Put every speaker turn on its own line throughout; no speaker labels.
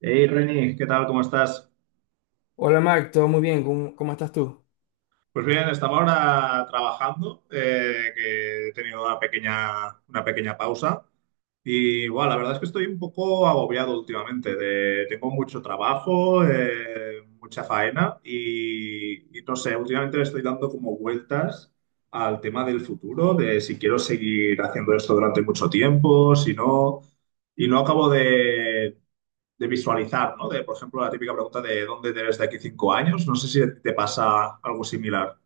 Hey Reni, ¿qué tal? ¿Cómo estás?
Hola Marc, todo muy bien, ¿cómo estás tú?
Pues bien, estaba ahora trabajando, que he tenido una pequeña pausa. Y bueno, la verdad es que estoy un poco agobiado últimamente. Tengo mucho trabajo, mucha faena y no sé, últimamente le estoy dando como vueltas al tema del futuro, de si quiero seguir haciendo esto durante mucho tiempo, si no, y no acabo de visualizar, ¿no? De, por ejemplo, la típica pregunta de ¿dónde te ves de aquí cinco años? No sé si te pasa algo similar.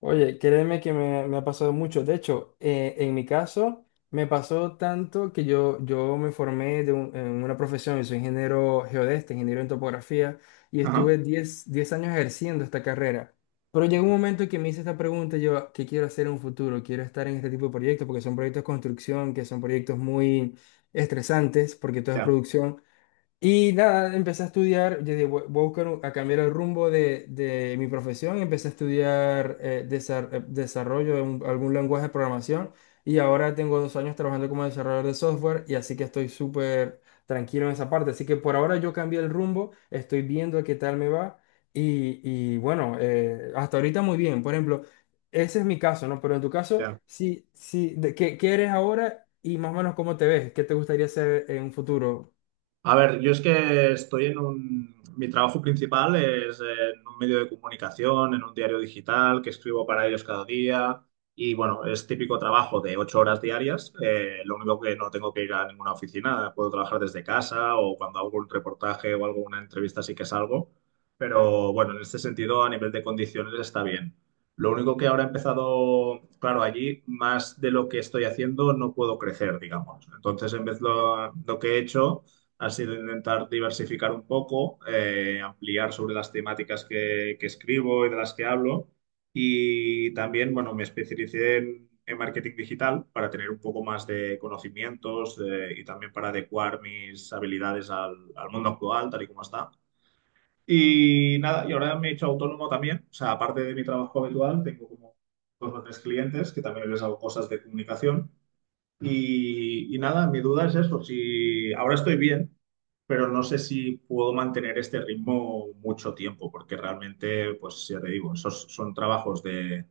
Oye, créeme que me ha pasado mucho. De hecho, en mi caso, me pasó tanto que yo me formé en una profesión, yo soy ingeniero geodesta, ingeniero en topografía, y
Ajá.
estuve diez años ejerciendo esta carrera. Pero llegó un
Vale.
momento que me hice esta pregunta, yo, ¿qué quiero hacer en un futuro? ¿Quiero estar en este tipo de proyectos? Porque son proyectos de construcción, que son proyectos muy estresantes, porque todo es
Ya,
producción. Y nada, empecé a estudiar, yo dije, voy a a cambiar el rumbo de mi profesión, empecé a estudiar desarrollo algún lenguaje de programación y ahora tengo 2 años trabajando como desarrollador de software, y así que estoy súper tranquilo en esa parte. Así que por ahora yo cambié el rumbo, estoy viendo qué tal me va y, y bueno, hasta ahorita muy bien. Por ejemplo, ese es mi caso, ¿no? Pero en tu caso,
ya.
sí, sí, de, ¿qué eres ahora y más o menos cómo te ves? ¿Qué te gustaría hacer en un futuro?
A ver, yo es que estoy en un... Mi trabajo principal es en un medio de comunicación, en un diario digital que escribo para ellos cada día. Y bueno, es típico trabajo de ocho horas diarias. Lo único que no tengo que ir a ninguna oficina. Puedo trabajar desde casa o cuando hago un reportaje o hago una entrevista sí que salgo. Pero bueno, en este sentido, a nivel de condiciones está bien. Lo único que ahora he empezado, claro, allí más de lo que estoy haciendo no puedo crecer, digamos. Entonces, en vez de lo que he hecho ha sido intentar diversificar un poco, ampliar sobre las temáticas que escribo y de las que hablo. Y también, bueno, me especialicé en marketing digital para tener un poco más de conocimientos, y también para adecuar mis habilidades al mundo actual, tal y como está. Y nada, y ahora me he hecho autónomo también. O sea, aparte de mi trabajo habitual, tengo como dos o tres clientes que también les hago cosas de comunicación. Y nada, mi duda es eso, si ahora estoy bien, pero no sé si puedo mantener este ritmo mucho tiempo, porque realmente, pues ya te digo, esos son trabajos de,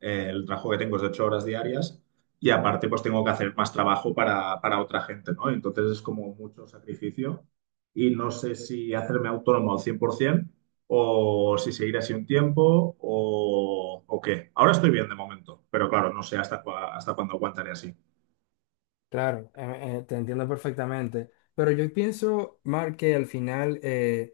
el trabajo que tengo es de ocho horas diarias y aparte pues tengo que hacer más trabajo para otra gente, ¿no? Entonces es como mucho sacrificio y no sé si hacerme autónomo al 100% o si seguir así un tiempo o qué. Ahora estoy bien de momento, pero claro, no sé hasta, hasta cuándo aguantaré así.
Claro, te entiendo perfectamente. Pero yo pienso, Mark, que al final,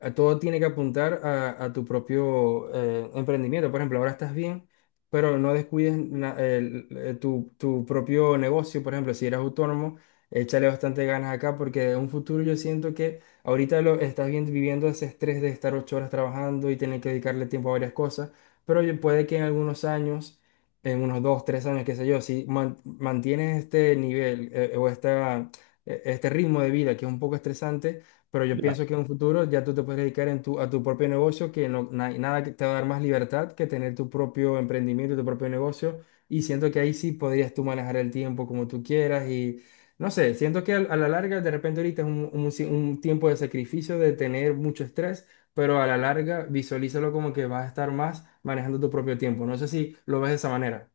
a todo tiene que apuntar a, a tu propio emprendimiento. Por ejemplo, ahora estás bien, pero no descuides tu, tu propio negocio. Por ejemplo, si eres autónomo, échale bastante ganas acá, porque en un futuro yo siento que ahorita lo estás viviendo ese estrés de estar 8 horas trabajando y tener que dedicarle tiempo a varias cosas, pero puede que en algunos años, en unos 2, 3 años, qué sé yo, si mantienes este nivel, este ritmo de vida que es un poco estresante, pero yo
Ya,
pienso que en un futuro ya tú te puedes dedicar a tu propio negocio, que nada que te va a dar más libertad que tener tu propio emprendimiento, tu propio negocio, y siento que ahí sí podrías tú manejar el tiempo como tú quieras y... No sé, siento que a la larga, de repente ahorita es un tiempo de sacrificio, de tener mucho estrés, pero a la larga visualízalo como que vas a estar más manejando tu propio tiempo. No sé si lo ves de esa manera.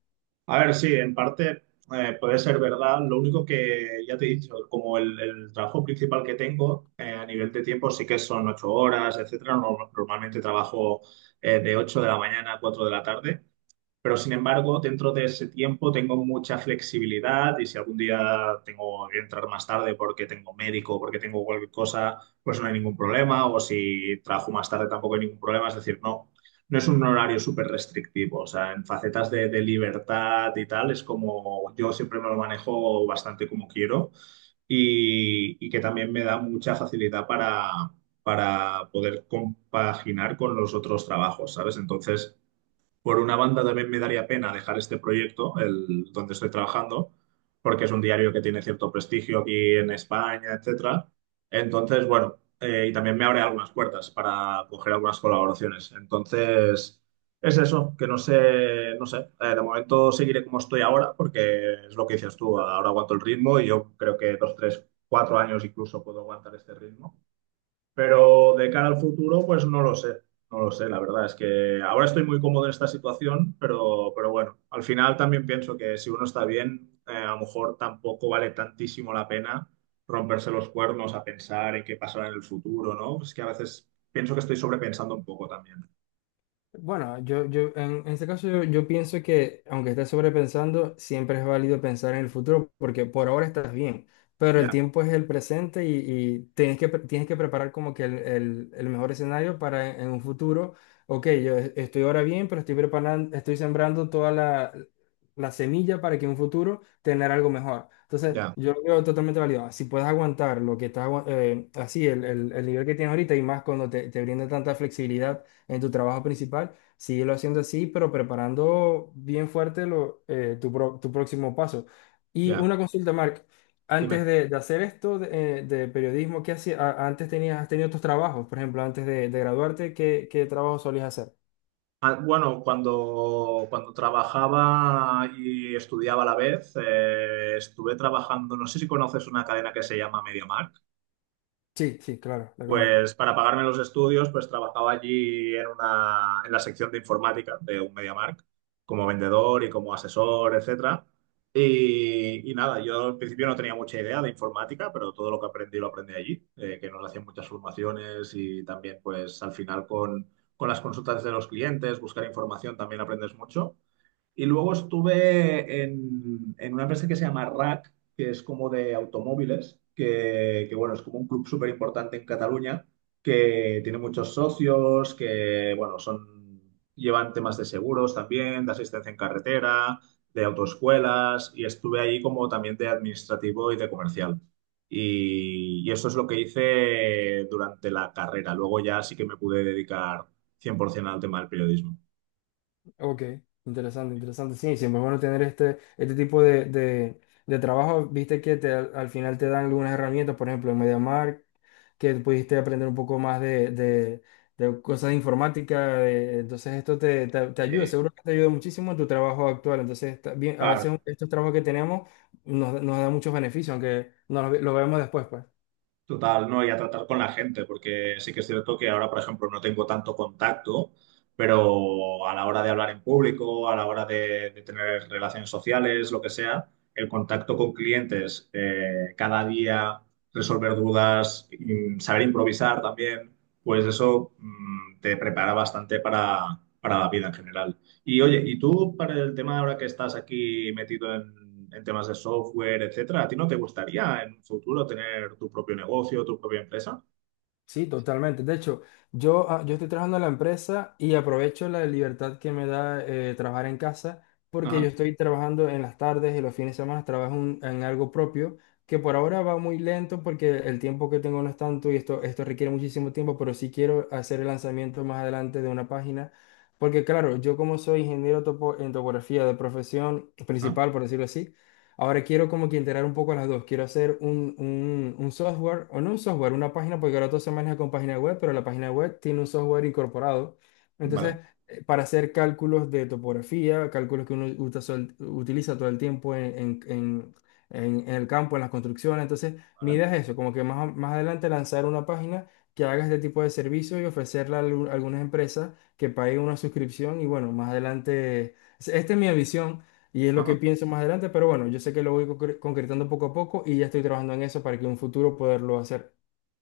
a ver, sí, en parte, puede ser verdad. Lo único que ya te he dicho, como el trabajo principal que tengo, a nivel de tiempo sí que son ocho horas, etcétera. Normalmente trabajo de ocho de la mañana a cuatro de la tarde. Pero sin embargo, dentro de ese tiempo tengo mucha flexibilidad y si algún día tengo que entrar más tarde porque tengo médico o porque tengo cualquier cosa, pues no hay ningún problema. O si trabajo más tarde tampoco hay ningún problema. Es decir, no, no es un horario súper restrictivo. O sea, en facetas de libertad y tal, es como yo siempre me lo manejo bastante como quiero y que también me da mucha facilidad para poder compaginar con los otros trabajos, ¿sabes? Entonces... Por una banda también me daría pena dejar este proyecto, el donde estoy trabajando, porque es un diario que tiene cierto prestigio aquí en España, etcétera. Entonces, bueno, y también me abre algunas puertas para coger algunas colaboraciones. Entonces, es eso, que no sé, no sé, de momento seguiré como estoy ahora, porque es lo que dices tú, ahora aguanto el ritmo y yo creo que dos, tres, cuatro años incluso puedo aguantar este ritmo. Pero de cara al futuro, pues no lo sé. No lo sé, la verdad es que ahora estoy muy cómodo en esta situación, pero bueno, al final también pienso que si uno está bien, a lo mejor tampoco vale tantísimo la pena romperse los cuernos a pensar en qué pasará en el futuro, ¿no? Es que a veces pienso que estoy sobrepensando un poco también.
Bueno, yo en este caso yo pienso que aunque estés sobrepensando, siempre es válido pensar en el futuro porque por ahora estás bien, pero el
Ya,
tiempo es el presente y tienes que, preparar como que el mejor escenario para en un futuro. Ok, yo estoy ahora bien, pero estoy preparando, estoy sembrando toda la semilla para que en un futuro tener algo mejor. Entonces,
ya,
yo lo veo totalmente válido. Si puedes aguantar lo que estás, así, el nivel que tienes ahorita, y más cuando te brinda tanta flexibilidad en tu trabajo principal, síguelo haciendo así, pero preparando bien fuerte tu próximo paso. Y
ya.
una consulta, Mark, antes
Dime.
de hacer esto de periodismo, ¿qué hacías? Antes tenías, has tenido otros trabajos, por ejemplo, antes de graduarte, ¿qué trabajo solías hacer?
Ah, bueno, cuando trabajaba y estudiaba a la vez, estuve trabajando, no sé si conoces una cadena que se llama MediaMarkt.
Sí, sí, claro, la conozco.
Pues para pagarme los estudios, pues trabajaba allí en una, en la sección de informática de un MediaMarkt, como vendedor y como asesor, etcétera. Y nada, yo al principio no tenía mucha idea de informática, pero todo lo que aprendí lo aprendí allí, que nos hacían muchas formaciones y también pues al final con las consultas de los clientes, buscar información también aprendes mucho. Y luego estuve en una empresa que se llama RAC, que es como de automóviles, que, bueno, es como un club súper importante en Cataluña, que tiene muchos socios, que bueno, son, llevan temas de seguros también, de asistencia en carretera, de autoescuelas, y estuve ahí como también de administrativo y de comercial. Y eso es lo que hice durante la carrera. Luego ya sí que me pude dedicar 100% al tema del periodismo.
Ok, interesante, interesante. Sí, siempre es bueno tener este tipo de trabajo. Viste que al final te dan algunas herramientas, por ejemplo, en MediaMarkt, que pudiste aprender un poco más de cosas de informática. Entonces, esto te ayuda,
Eh,
seguro que te ayuda muchísimo en tu trabajo actual. Entonces, está bien, a
claro.
veces estos trabajos que tenemos nos dan muchos beneficios, aunque no lo vemos después, pues.
Total, no, y a tratar con la gente, porque sí que es cierto que ahora, por ejemplo, no tengo tanto contacto, pero a la hora de hablar en público, a la hora de tener relaciones sociales, lo que sea, el contacto con clientes, cada día, resolver dudas, y saber improvisar también, pues eso, te prepara bastante para la vida en general. Y oye, ¿y tú para el tema ahora que estás aquí metido en temas de software, etcétera, ¿a ti no te gustaría en un futuro tener tu propio negocio, tu propia empresa?
Sí, totalmente. De hecho, yo estoy trabajando en la empresa y aprovecho la libertad que me da, trabajar en casa, porque
Ajá,
yo estoy trabajando en las tardes, y los fines de semana trabajo en algo propio que por ahora va muy lento porque el tiempo que tengo no es tanto, y esto requiere muchísimo tiempo, pero sí quiero hacer el lanzamiento más adelante de una página, porque claro, yo como soy ingeniero en topografía de profesión
ajá,
principal, por decirlo así, ahora quiero como que integrar un poco las dos. Quiero hacer un software, o no un software, una página, porque ahora todo se maneja con página web, pero la página web tiene un software incorporado. Entonces,
vale,
para hacer cálculos de topografía, cálculos que uno utiliza todo el tiempo en el campo, en las construcciones. Entonces, mi
vale,
idea es eso, como que más, más adelante lanzar una página que haga este tipo de servicio y ofrecerla a algunas empresas que paguen una suscripción. Y bueno, más adelante, esta es mi ambición y es lo que
ajá.
pienso más adelante, pero bueno, yo sé que lo voy concretando poco a poco, y ya estoy trabajando en eso para que en un futuro poderlo hacer.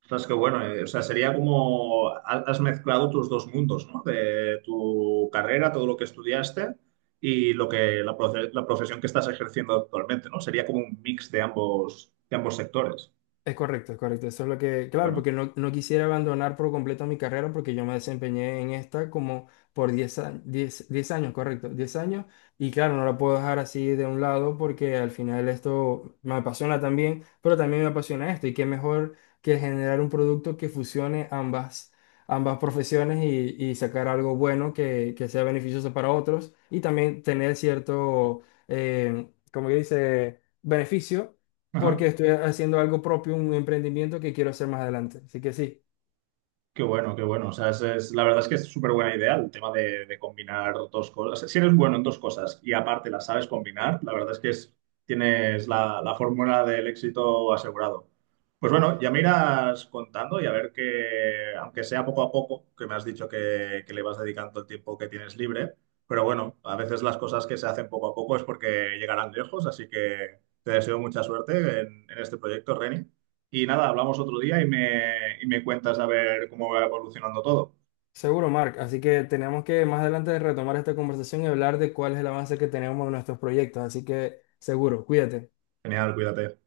Ostras, qué bueno, o sea, sería como has mezclado tus dos mundos, ¿no? De tu carrera, todo lo que estudiaste y lo que la, la profesión que estás ejerciendo actualmente, ¿no? Sería como un mix de ambos sectores.
Es correcto, es correcto. Eso es lo que, claro,
Bueno.
porque no, no quisiera abandonar por completo mi carrera, porque yo me desempeñé en esta como por 10 años, 10 10 años, correcto, 10 años. Y claro, no la puedo dejar así de un lado porque al final esto me apasiona también, pero también me apasiona esto. Y qué mejor que generar un producto que fusione ambas, ambas profesiones, y sacar algo bueno que sea beneficioso para otros, y también tener cierto, eh, como que dice, beneficio,
Ajá.
porque estoy haciendo algo propio, un emprendimiento que quiero hacer más adelante. Así que sí,
Qué bueno, qué bueno. O sea, es, la verdad es que es súper buena idea el tema de combinar dos cosas. Si eres bueno en dos cosas y aparte las sabes combinar, la verdad es que tienes la, la fórmula del éxito asegurado. Pues bueno, ya me irás contando y a ver que, aunque sea poco a poco, que me has dicho que le vas dedicando el tiempo que tienes libre, pero bueno, a veces las cosas que se hacen poco a poco es porque llegarán lejos, así que te deseo mucha suerte en este proyecto, Reni. Y nada, hablamos otro día y me cuentas a ver cómo va evolucionando todo.
seguro, Mark. Así que tenemos que más adelante retomar esta conversación y hablar de cuál es el avance que tenemos en nuestros proyectos. Así que seguro, cuídate.
Genial, cuídate.